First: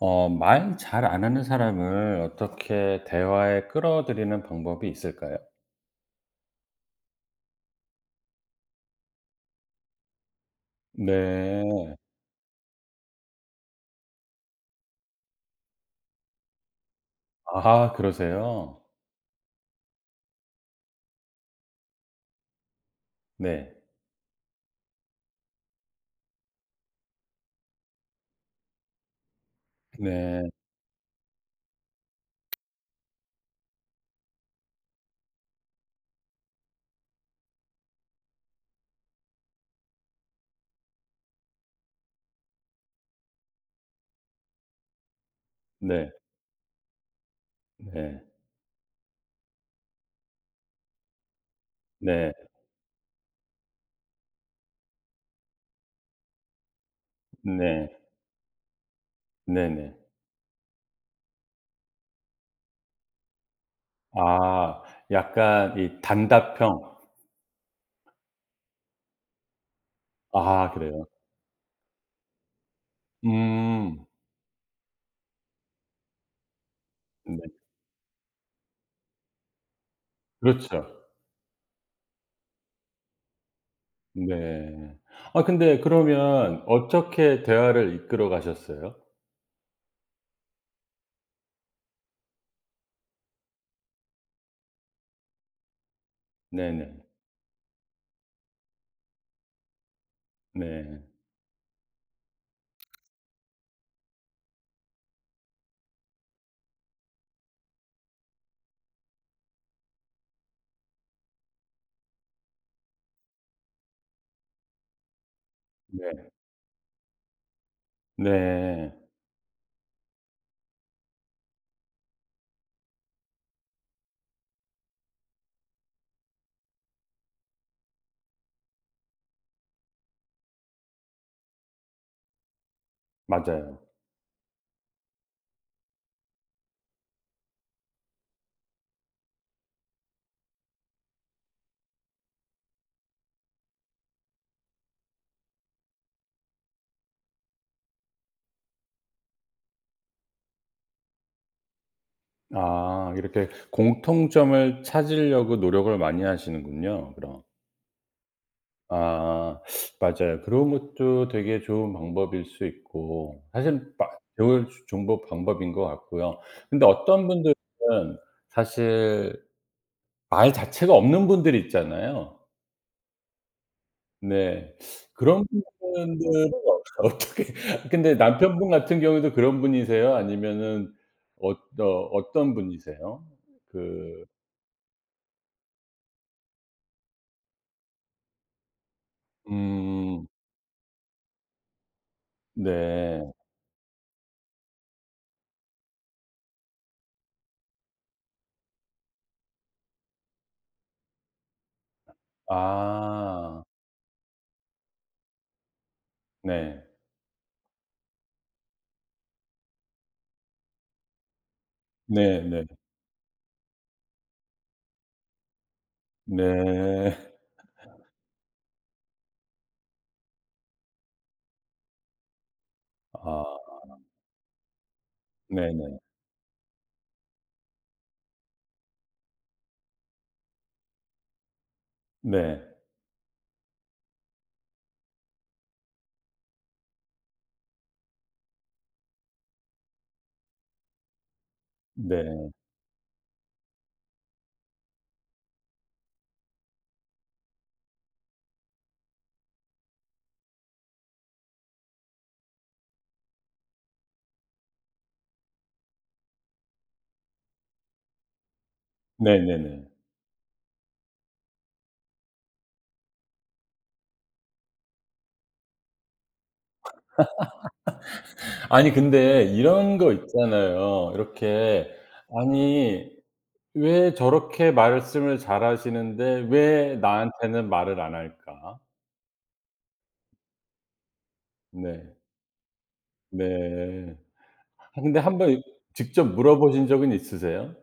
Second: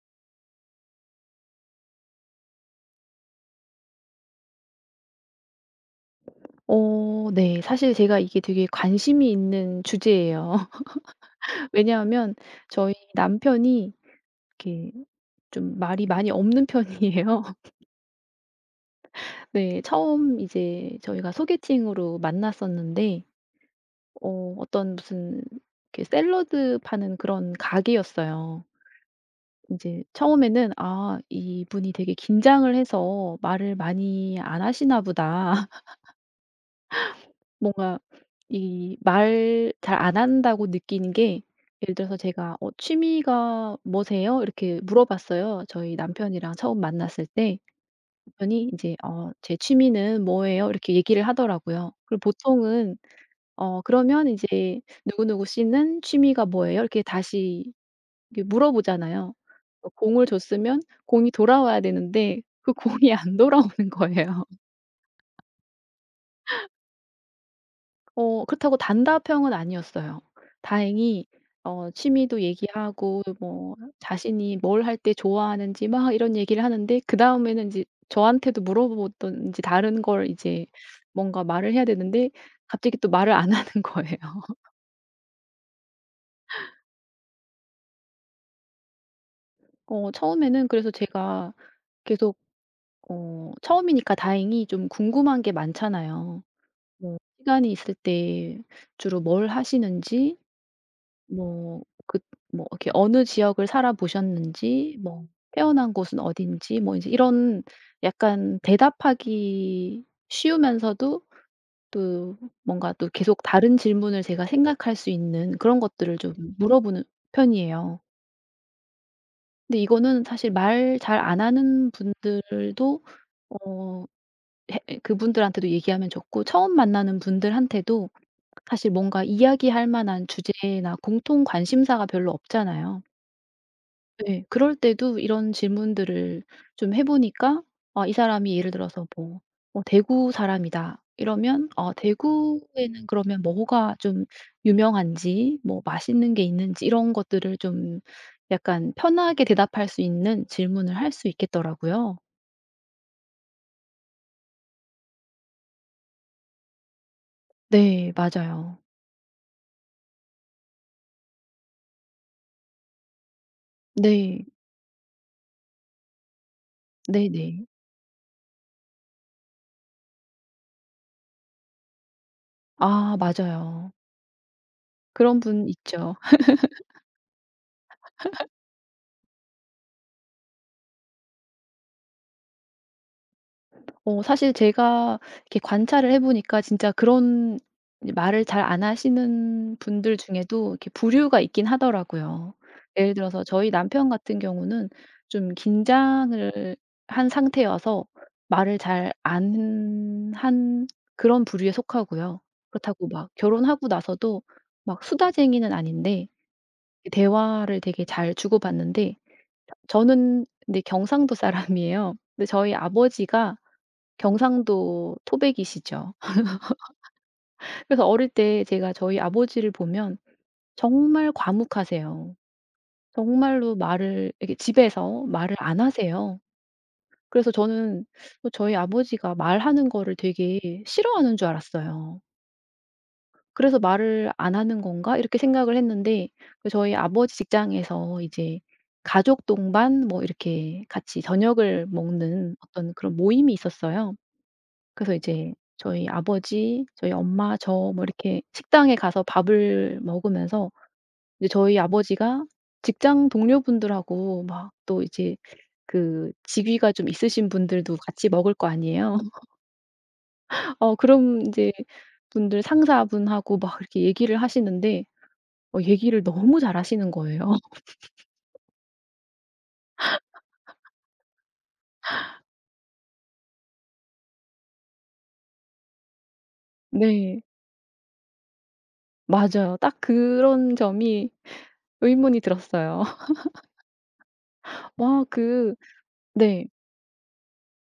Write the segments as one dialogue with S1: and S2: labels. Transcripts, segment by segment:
S1: 말 잘 안 하는 사람을 어떻게 대화에 끌어들이는 방법이 있을까요?
S2: 네. 사실 제가 이게 되게 관심이 있는 주제예요.
S1: 네.
S2: 왜냐하면 저희 남편이 이렇게 좀 말이 많이 없는 편이에요.
S1: 아, 그러세요?
S2: 네. 처음 이제 저희가 소개팅으로 만났었는데
S1: 네.
S2: 어 어떤 무슨 이렇게 샐러드 파는 그런 가게였어요. 이제
S1: 네.
S2: 처음에는 '아 이분이 되게 긴장을 해서 말을 많이 안 하시나 보다.' 뭔가 이 말 잘 안 한다고 느끼는 게 예를 들어서 제가 "어 취미가 뭐세요?" 이렇게 물어봤어요. 저희
S1: 네.
S2: 남편이랑 처음 만났을 때
S1: 네.
S2: 남편이 인제 "어 제 취미는 뭐예요?" 이렇게 얘기를 하더라고요. 그리고
S1: 네.
S2: 보통은 어 그러면 이제 "누구누구 씨는 취미가 뭐예요?" 이렇게 다시
S1: 네.
S2: 이렇게 물어보잖아요. 어
S1: 네네.
S2: 공을 줬으면 공이 돌아와야 되는데 그 공이 안 돌아오는 거예요.
S1: 아, 약간 이 단답형.
S2: 어 그렇다고 단답형은 아니었어요.
S1: 아, 그래요?
S2: 다행히 어 취미도 얘기하고 뭐
S1: 음.
S2: 자신이 뭘 할 때 좋아하는지 막 이런 얘기를 하는데
S1: 네.
S2: 그다음에는 인제 저한테도 물어보던지 다른 걸 이제
S1: 그렇죠.
S2: 뭔가 말을 해야 되는데 갑자기 또 말을 안 하는 거예요.
S1: 네. 아, 근데 그러면 어떻게 대화를 이끌어 가셨어요?
S2: 어 처음에는 그래서 제가 계속 어 처음이니까 다행히 좀 궁금한 게 많잖아요.
S1: 네네.
S2: 뭐 시간이 있을 때 주로 뭘 하시는지
S1: 네.
S2: 뭐 그 뭐 이렇게 어느 지역을 살아 보셨는지 뭐 태어난 곳은 어딘지 뭐 이제 이런 약간 대답하기 쉬우면서도 또 뭔가 또 계속 다른 질문을 제가 생각할 수 있는 그런
S1: 네.
S2: 것들을
S1: 네.
S2: 좀 물어보는 편이에요.
S1: 네.
S2: 근데 이거는 사실 말 잘 안 하는 분들도 어 해 그분들한테도 얘기하면 좋고 처음 만나는 분들한테도 사실 뭔가 이야기할 만한 주제나 공통 관심사가 별로 없잖아요.
S1: 맞아요.
S2: 네. 그럴 때도 이런 질문들을 좀 해 보니까 어 이 사람이 예를 들어서 뭐 "대구 사람이다." 이러면 어 대구에는 그러면 뭐가 좀 유명한지 뭐 맛있는 게 있는지 이런 것들을 좀 약간 편하게 대답할 수 있는 질문을 할 수 있겠더라고요.
S1: 아, 이렇게 공통점을 찾으려고 노력을 많이 하시는군요 그럼.
S2: 네. 맞아요.
S1: 아, 맞아요. 그런 것도 되게 좋은 방법일 수 있고 사실 바
S2: 네.
S1: 배울 정보 방법인 것 같고요. 근데 어떤 분들은
S2: 네네.
S1: 사실 말 자체가 없는 분들이 있잖아요.
S2: 아 맞아요.
S1: 네.
S2: 그런
S1: 그런
S2: 분 있죠.
S1: 분들은 어떻게 근데 남편분 같은 경우도 그런 분이세요? 아니면은 어 어 어떤 분이세요?
S2: 어
S1: 그
S2: 사실 제가 이렇게 관찰을 해 보니까 진짜 그런 이제 말을 잘 안 하시는 분들
S1: 음.
S2: 중에도 이렇게 부류가 있긴 하더라고요. 예를
S1: 네.
S2: 들어서 저희 남편 같은 경우는 좀 긴장을 한 상태여서 말을 잘 안 한 그런 부류에 속하고요. 그렇다고 막
S1: 아.
S2: 결혼하고 나서도 막 수다쟁이는 아닌데
S1: 네.
S2: 대화를 되게 잘 주고받는데 저는 근데 경상도 사람이에요. 근데
S1: 네네. 네.
S2: 저희 아버지가 경상도 토백이시죠.
S1: 네.
S2: 그래서 어릴 때 제가 저희 아버지를 보면 정말 과묵하세요.
S1: 아,
S2: 정말로 말을 이렇게 집에서 말을 안
S1: 네네.
S2: 하세요. 그래서 저는 뭐 저희 아버지가 말하는 거를 되게 싫어하는 줄 알았어요.
S1: 네.
S2: 그래서 '말을 안 하는 건가?' 이렇게 생각을 했는데 그 저희 아버지 직장에서 이제 가족 동반 뭐 이렇게 같이 저녁을
S1: 네.
S2: 먹는 어떤 그런 모임이 있었어요. 그래서 이제 저희 아버지, 저희 엄마, 저 뭐 이렇게 식당에 가서 밥을 먹으면서 이제 저희 아버지가 직장 동료분들하고 막 또 이제 그 직위가 좀 있으신 분들도 같이 먹을 거 아니에요.
S1: 네 네 네.
S2: 어 그럼 이제 분들 상사분하고 막 이렇게 얘기를 하시는데 어 얘기를 너무 잘하시는 거예요.
S1: 아니, 근데 이런 거 있잖아요. 이렇게 아니 왜 저렇게 말씀을 잘하시는데 왜
S2: 네.
S1: 나한테는 말을 안 할까?
S2: 맞아요. 딱 그런 점이
S1: 네.
S2: 의문이 들었어요.
S1: 네. 아, 근데
S2: 와
S1: 한번
S2: 그
S1: 직접
S2: 네.
S1: 물어보신 적은 있으세요?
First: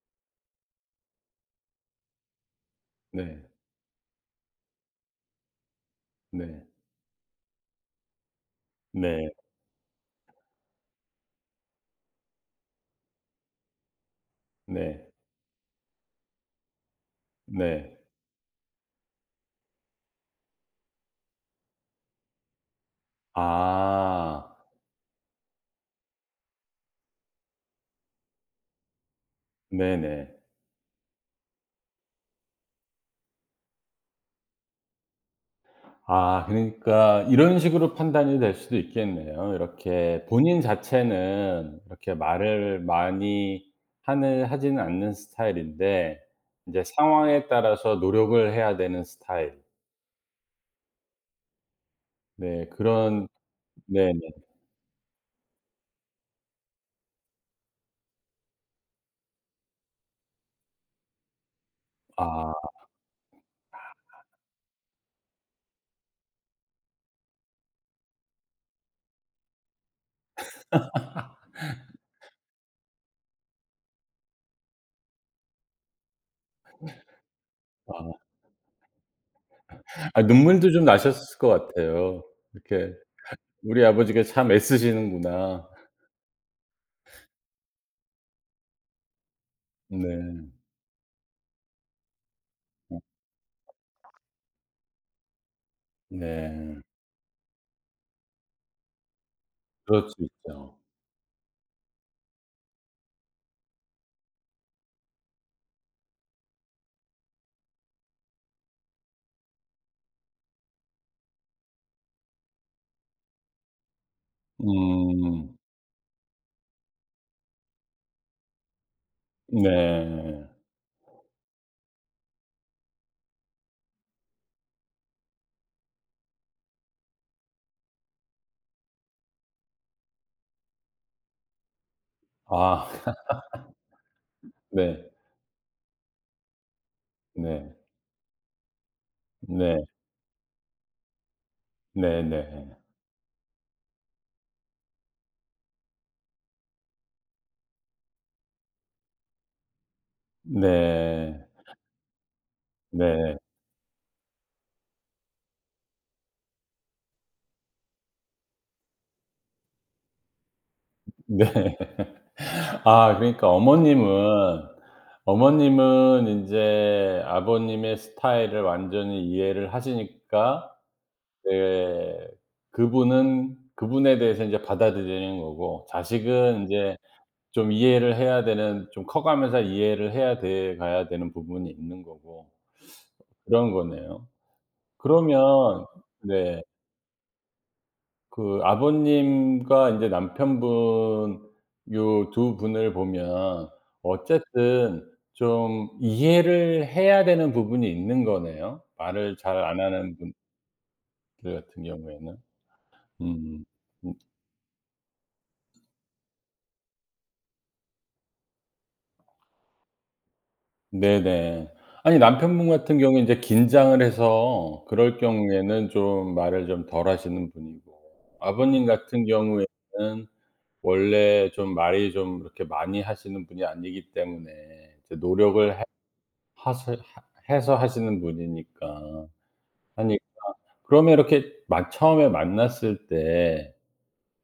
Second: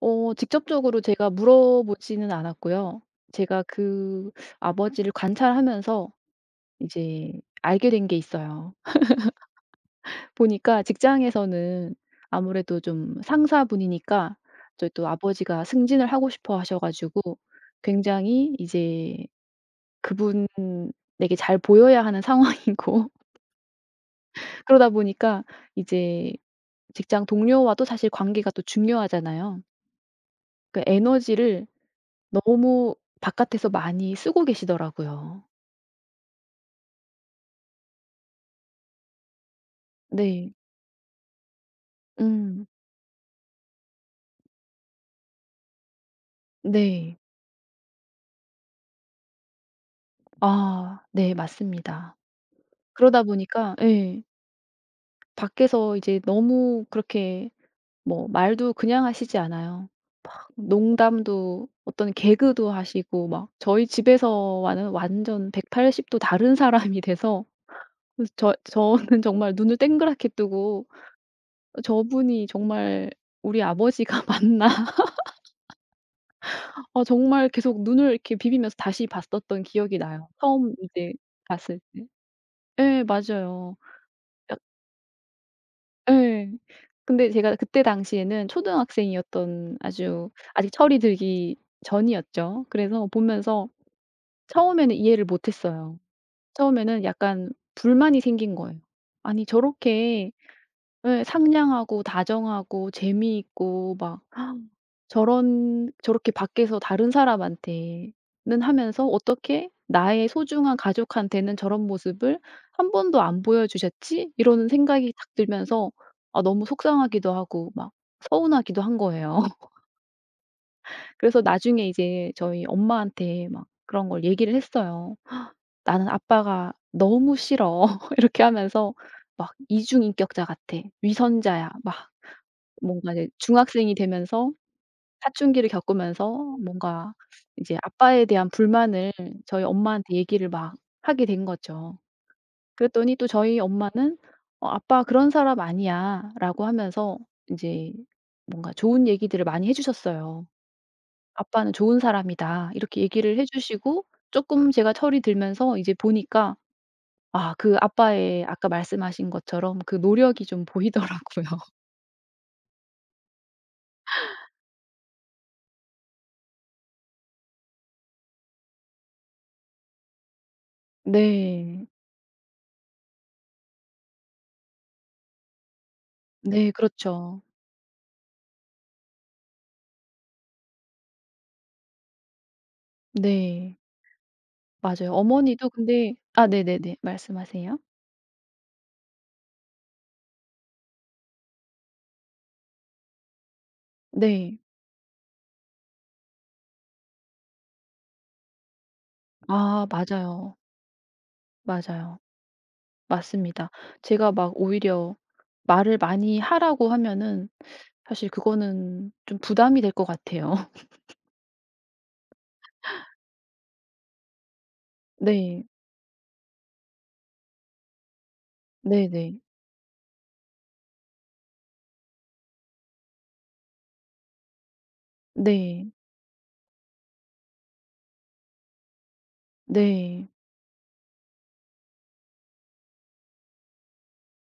S2: 어 직접적으로 제가 물어보지는 않았고요.
S1: 네.
S2: 제가 그 아버지를 관찰하면서
S1: 네.
S2: 이제 알게 된 게 있어요.
S1: 네.
S2: 보니까 직장에서는 아무래도 좀 상사분이니까 저희
S1: 네.
S2: 또 아버지가 승진을 하고 싶어 하셔 가지고
S1: 네.
S2: 굉장히 이제 그분에게 잘 보여야 하는 상황이고
S1: 아.
S2: 그러다 보니까 이제 직장 동료와도 사실 관계가 또 중요하잖아요.
S1: 네네.
S2: 그 에너지를 너무 바깥에서 많이 쓰고 계시더라고요.
S1: 아, 그러니까 이런 식으로 판단이 될 수도 있겠네요. 이렇게
S2: 네.
S1: 본인 자체는 이렇게
S2: 음.
S1: 말을 많이 하는 하지는 않는 스타일인데 이제
S2: 네.
S1: 상황에 따라서 노력을 해야 되는 스타일.
S2: 아 네 맞습니다.
S1: 네
S2: 그러다
S1: 그런
S2: 보니까
S1: 네네.
S2: 예 밖에서 이제 너무 그렇게 뭐 말도 그냥 하시지 않아요. 농담도 어떤
S1: 아
S2: 개그도 하시고 막 저희 집에서와는 완전 180도 다른 사람이 돼서 그래서 저는 정말 눈을 땡그랗게 뜨고 '저분이 정말 우리 아버지가 맞나?' 어 정말 계속 눈을
S1: 아.
S2: 이렇게 비비면서 다시 봤었던 기억이
S1: 아,
S2: 나요.
S1: 눈물도
S2: 처음
S1: 좀
S2: 인제
S1: 나셨을 것
S2: 갔을 때.
S1: 같아요. 이렇게
S2: 예 맞아요.
S1: '우리 아버지가 참
S2: 약
S1: 애쓰시는구나.'
S2: 예. 근데 제가 그때 당시에는 초등학생이었던 아주
S1: 네.
S2: 아직 철이 들기 전이었죠. 그래서 보면서 처음에는 이해를 못했어요.
S1: 네.
S2: 처음에는 약간 불만이 생긴 거예요. 아니
S1: 그럴 수
S2: 저렇게
S1: 있죠.
S2: 예 상냥하고 다정하고 재미있고 막 저런 저렇게 밖에서 다른 사람한테는 하면서 어떻게 '나의 소중한 가족한테는 저런 모습을 한 번도 안 보여주셨지?' 이런 생각이 딱
S1: 음.
S2: 들면서 아 너무 속상하기도 하고 막 서운하기도 한 거예요.
S1: 네.
S2: 그래서 나중에 이제 저희 엄마한테 막 그런 걸 얘기를 했어요. "나는 아빠가 너무 싫어." 이렇게 하면서 막 "이중인격자 같아. 위선자야." 막
S1: 아
S2: 뭔가 이제 중학생이 되면서
S1: 네.
S2: 사춘기를 겪으면서 뭔가
S1: 네.
S2: 이제 아빠에 대한 불만을 저희
S1: 네.
S2: 엄마한테 얘기를 막 하게 된 거죠.
S1: 네네.
S2: 그랬더니 또 저희 엄마는 "어 아빠 그런 사람 아니야."라고 하면서 이제 뭔가 좋은 얘기들을 많이 해 주셨어요.
S1: 네.
S2: "아빠는 좋은 사람이다." 이렇게 얘기를
S1: 네.
S2: 해 주시고 조금 제가 철이 들면서 이제 보니까 아 그 아빠의 아까 말씀하신 것처럼 그 노력이 좀 보이더라고요.
S1: 네. 아, 그러니까 어머님은 어머님은 인제 아버님의 스타일을 완전히 이해를 하시니까
S2: 네.
S1: 네 그분은 그분에 대해서 인제 받아들이는 거고 자식은
S2: 네
S1: 인제
S2: 그렇죠.
S1: 좀 이해를 해야 되는 좀 커가면서 이해를 해야 돼 가야 되는 부분이 있는 거고 그런
S2: 네.
S1: 거네요.
S2: 맞아요. 어머니도
S1: 그러면
S2: 근데 아
S1: 네.
S2: 네네네. 말씀하세요.
S1: 그 아버님과 이제 남편분 요 두 분을 보면
S2: 네.
S1: 어쨌든 좀 이해를 해야 되는 부분이 있는 거네요. 말을 잘 안
S2: 아
S1: 하는
S2: 맞아요.
S1: 분들 같은
S2: 맞아요.
S1: 경우에는. 음.
S2: 맞습니다.
S1: 음
S2: 제가 막 오히려 말을 많이 하라고 하면은 사실 그거는 좀 부담이 될 것 같아요.
S1: 네네. 아니, 남편분 같은 경우에 인제 긴장을 해서 그럴
S2: 네.
S1: 경우에는 좀 말을 좀 덜 하시는 분이고 아버님 같은
S2: 네네.
S1: 경우에는 원래 좀 말이 좀 이렇게 많이 하시는 분이 아니기 때문에 이제 노력을 해
S2: 네.
S1: 하세 하 해서 하시는 분이니까. 아니
S2: 네.
S1: 그러면 이렇게 막 처음에 만났을 때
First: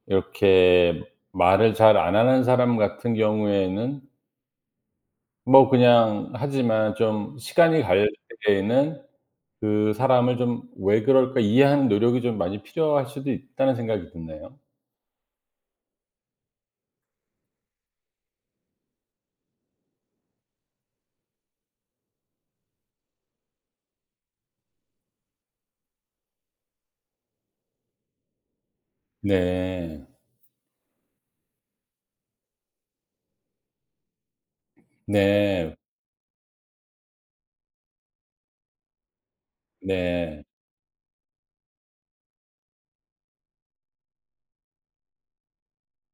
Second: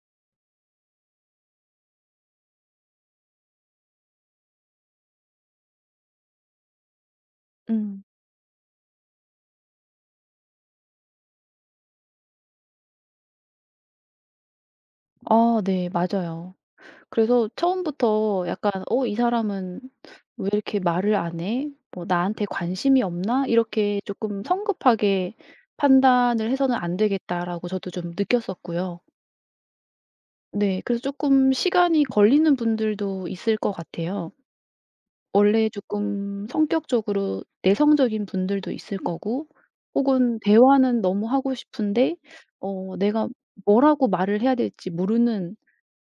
S1: 이렇게 말을 잘 안 하는 사람 같은 경우에는 뭐 그냥 하지만 좀 시간이
S2: 음.
S1: 갈 때에는 그 사람을 좀 '왜 그럴까?' 이해하는 노력이 좀 많이 필요할 수도 있다는 생각이 드네요.
S2: 아 네. 맞아요. 그래서 처음부터 약간 '어 이 사람은 왜 이렇게 말을 안 해? 뭐 나한테 관심이 없나?' 이렇게 조금 성급하게 판단을 해서는 안 되겠다라고 저도 좀 느꼈었고요.
S1: 네.
S2: 네. 그래서 조금 시간이 걸리는 분들도 있을 것 같아요. 원래
S1: 네.
S2: 조금 성격적으로 내성적인 분들도 있을 거고 혹은
S1: 네.
S2: 대화는 너무 하고 싶은데 어 내가 뭐라고 말을 해야 될지 모르는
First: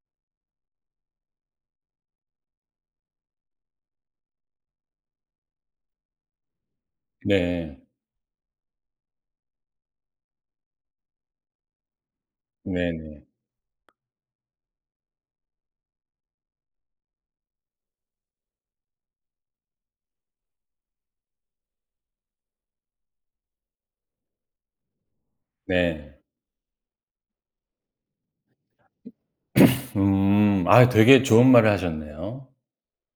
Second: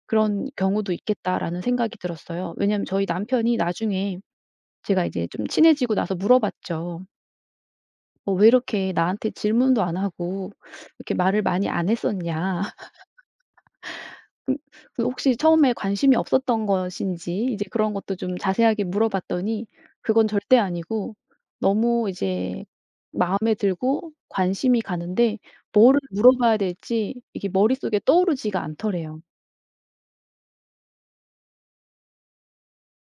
S2: 그런 경우도 있겠다라는 생각이 들었어요. 왜냐하면 저희 남편이 나중에 제가 이제 좀 친해지고 나서 물어봤죠.
S1: 네.
S2: "어 왜 이렇게 나한테 질문도 안 하고 이렇게 말을 많이 안 했었냐.
S1: 네네.
S2: 그 그 혹시 처음에 관심이 없었던 것인지." 이제 그런 것도 좀 자세하게 물어봤더니 그건 절대 아니고 너무 이제 마음에 들고 관심이 가는데
S1: 네.
S2: 뭐를
S1: 네.
S2: 물어봐야 될지 이게 머릿속에 떠오르지가 않더래요.
S1: 음. 아, 되게 좋은 말을 하셨네요.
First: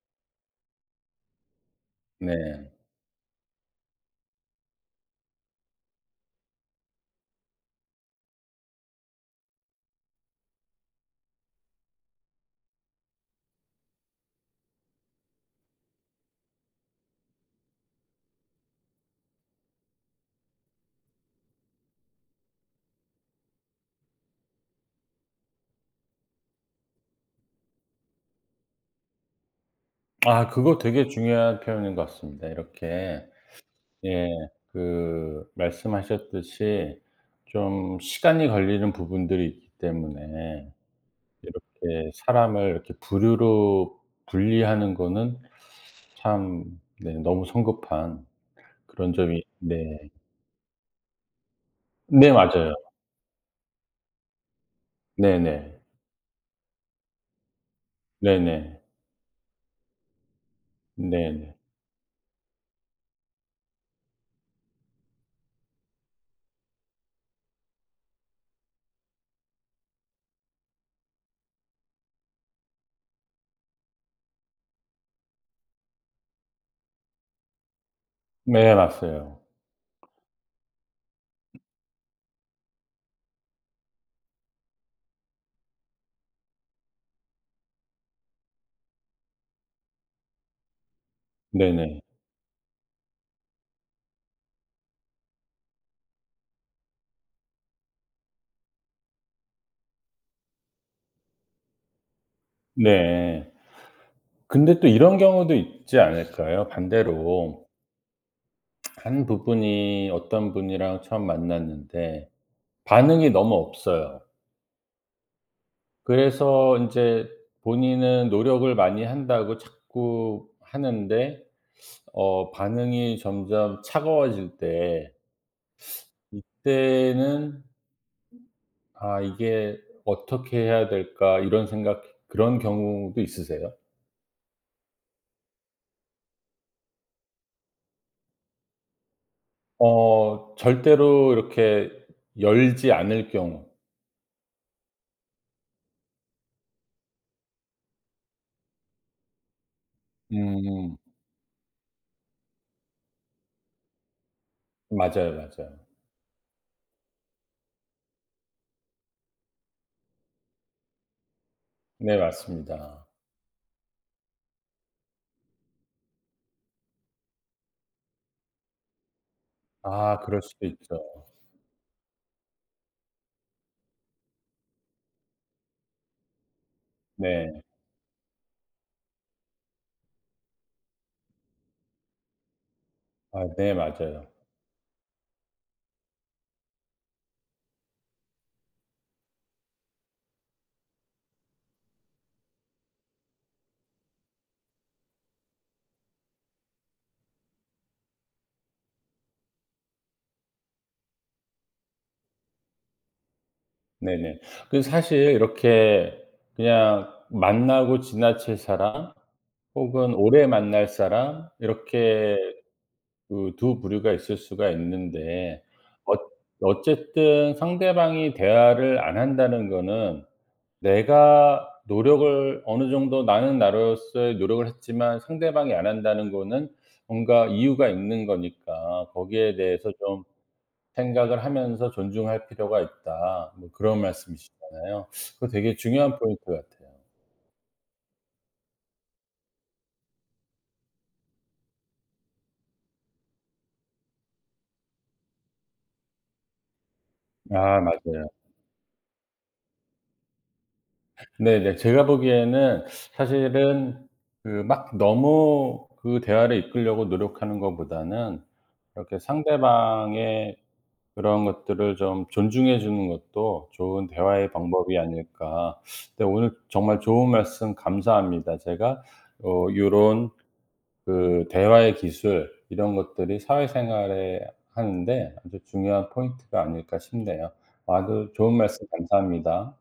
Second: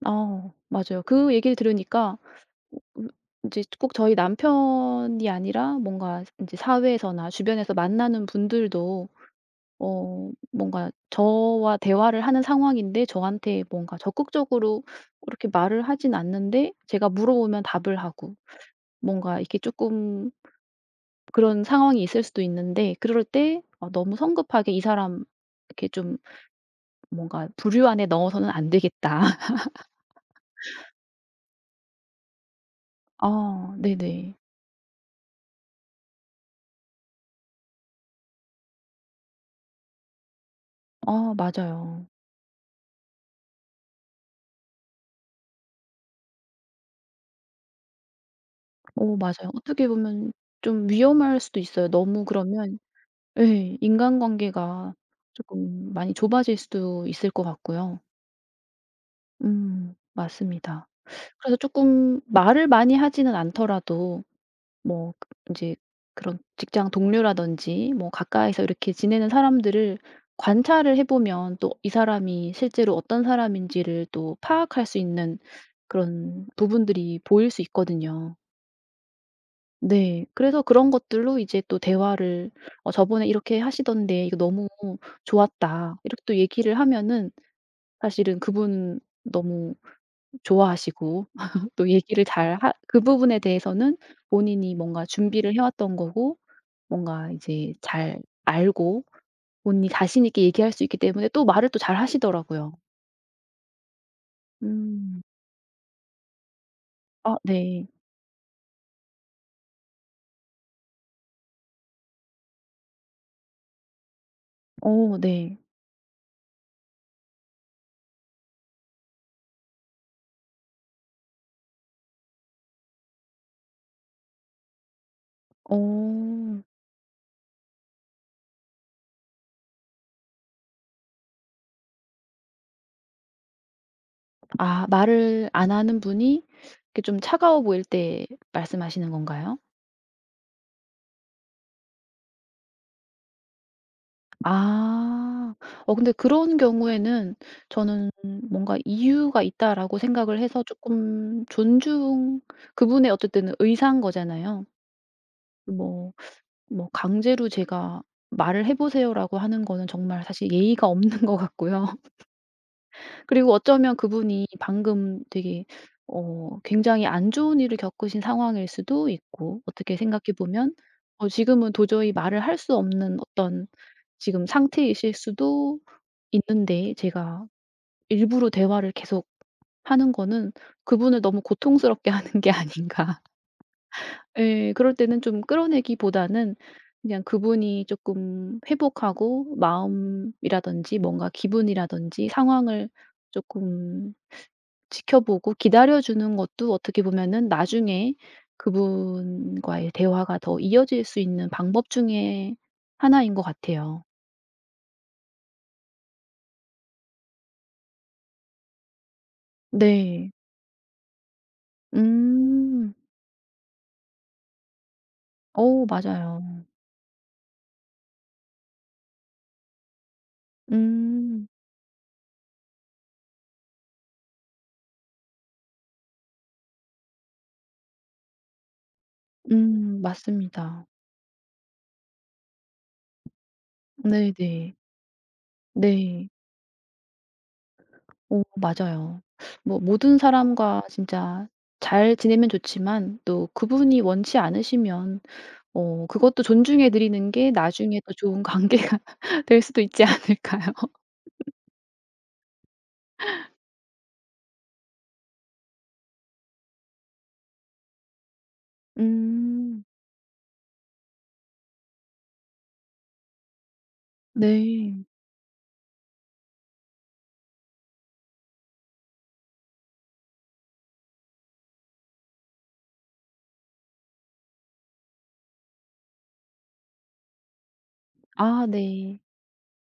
S2: 아 맞아요. 그 얘기를 들으니까
S1: 네.
S2: 음 인제 꼭 저희 남편이 아니라 뭔가 인제 사회에서나 주변에서 만나는 분들도 어 뭔가 저와 대화를 하는 상황인데 저한테 뭔가 적극적으로 그렇게 말을 하진 않는데 제가 물어보면 답을 하고 뭔가 이렇게 쪼끔 그런 상황이 있을 수도 있는데 그럴 때 어 너무 성급하게 '이 사람 이렇게 좀 뭔가 부류 안에 넣어서는 안 되겠다.'
S1: 아, 그거 되게 중요한 표현인 것 같습니다. 이렇게
S2: 아
S1: 예
S2: 네네.
S1: 그 말씀하셨듯이 좀 시간이 걸리는 부분들이 있기 때문에
S2: 아 맞아요.
S1: 이렇게 사람을 이렇게 부류로 분리하는 거는 참 네 너무 성급한 그런
S2: 어
S1: 점이
S2: 맞아요. 어떻게
S1: 네.
S2: 보면 좀 위험할 수도 있어요. 너무
S1: 네 맞아요.
S2: 그러면 예 인간관계가
S1: 네네.
S2: 쪼끔 많이 좁아질 수도 있을 것 같고요.
S1: 네네.
S2: 맞습니다.
S1: 네네.
S2: 그래서 쪼끔 말을 많이 하지는 않더라도 뭐 인제 그런 직장 동료라든지 뭐 가까이서 이렇게 지내는 사람들을 관찰을 해 보면 또 이 사람이 실제로 어떤 사람인지를 또 파악할 수 있는 그런 부분들이 보일 수 있거든요.
S1: 네 맞아요.
S2: 네. 그래서 그런 것들로 이제 또 대화를 "어 저번에 이렇게 하시던데 이거 너무 좋았다." 이렇게 또 얘기를 하면은 사실은 그분 너무 좋아하시고 또
S1: 네네.
S2: 얘기를 잘 하 그 부분에 대해서는 본인이 뭔가 준비를 해 왔던 거고 뭔가 이제 잘 알고 본인이 자신 있게 얘기할 수 있기 때문에 또 말을 또 잘 하시더라고요.
S1: 네. 근데 또 이런
S2: 음.
S1: 경우도 있지 않을까요?
S2: 아
S1: 반대로
S2: 네.
S1: 한 부분이 어떤 분이랑 처음 만났는데 반응이 너무 없어요.
S2: 어 네.
S1: 그래서 인제 본인은 노력을 많이 한다고 자꾸 하는데 반응이 점점 차가워질 때
S2: 어.
S1: 이때는 '아 이게 어떻게 해야 될까?' 이런 생각 그런 경우도 있으세요?
S2: 아 말을 안 하는 분이 이렇게 좀 차가워 보일 때 말씀하시는 건가요?
S1: 절대로 이렇게 열지 않을 경우.
S2: 아. 어 근데 그런 경우에는 저는 뭔가 '이유가 있다.'라고 생각을 해서
S1: 음
S2: 조금 존중 그분의 어쨌든 의사인 거잖아요.
S1: 맞아요, 맞아요.
S2: 뭐 뭐 강제로 제가 "말을 해 보세요."라고 하는 거는 정말 사실 예의가 없는 것 같고요.
S1: 네 맞습니다.
S2: 그리고 어쩌면 그분이 방금 되게 어 굉장히 안 좋은 일을 겪으신 상황일 수도 있고 어떻게
S1: 아,
S2: 생각해
S1: 그럴 수도
S2: 보면
S1: 있죠.
S2: 어 지금은 도저히 말을 할 수 없는 어떤 지금 상태이실 수도 있는데 제가
S1: 네.
S2: 일부러 대화를 계속 하는 거는 그분을 너무 고통스럽게 하는 게 아닌가.
S1: 아 네 맞아요.
S2: 예. 그럴 때는 좀 끌어내기보다는 그냥 그분이 쪼끔 회복하고 마음이라든지 뭔가 기분이라든지 상황을 쪼끔 지켜보고 기다려 주는 것도 어떻게 보면은 나중에 그분과의 대화가 더 이어질 수 있는 방법 중에 하나인 것 같아요.
S1: 네네. 그 사실 이렇게 그냥 만나고 지나칠 사람 혹은
S2: 네.
S1: 오래 만날 사람 이렇게
S2: 음.
S1: 그 두 부류가 있을 수가 있는데
S2: 어
S1: 어
S2: 맞아요.
S1: 어쨌든 상대방이 대화를 안 한다는 거는
S2: 음.
S1: 내가 노력을 어느 정도 나는 나로서의 노력을 했지만 상대방이 안 한다는 거는 뭔가 이유가 있는 거니까 거기에 대해서 좀
S2: 맞습니다.
S1: 생각을 하면서 존중할 필요가 있다. 뭐 그런
S2: 네네.
S1: 말씀이시잖아요. 그거 되게 중요한
S2: 네.
S1: 포인트 같아요.
S2: 어 맞아요. 뭐 모든 사람과 진짜 잘 지내면 좋지만 또 그분이 원치 않으시면 어 그것도 존중해 드리는 게
S1: 아,
S2: 나중에 더
S1: 맞아요.
S2: 좋은 관계가 될 수도 있지 않을까요?
S1: 네네. 제가 보기에는 사실은 그 막 너무 그 대화를 이끌려고 노력하는 것보다는 이렇게
S2: 음.
S1: 상대방의 그런 것들을 좀 존중해 주는 것도 좋은 대화의 방법이
S2: 네.
S1: 아닐까. 네 오늘 정말 좋은 말씀 감사합니다. 제가 요런 그 대화의 기술 이런 것들이 사회생활에 하는데 아주 중요한 포인트가 아닐까 싶네요. 아 그 좋은
S2: 아
S1: 말씀
S2: 네.
S1: 감사합니다.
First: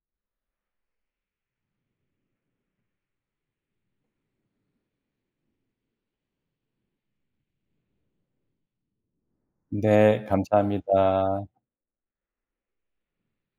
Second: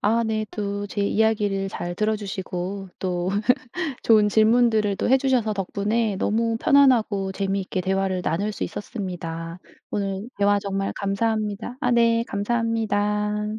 S2: 아 네. 또 제 이야기를 잘 들어 주시고 또 좋은 질문들을 또 해 주셔서 덕분에 너무 편안하고 재미있게 대화를 나눌 수 있었습니다.
S1: 네
S2: 오늘 대화 정말
S1: 감사합니다.
S2: 감사합니다. 아 네. 감사합니다.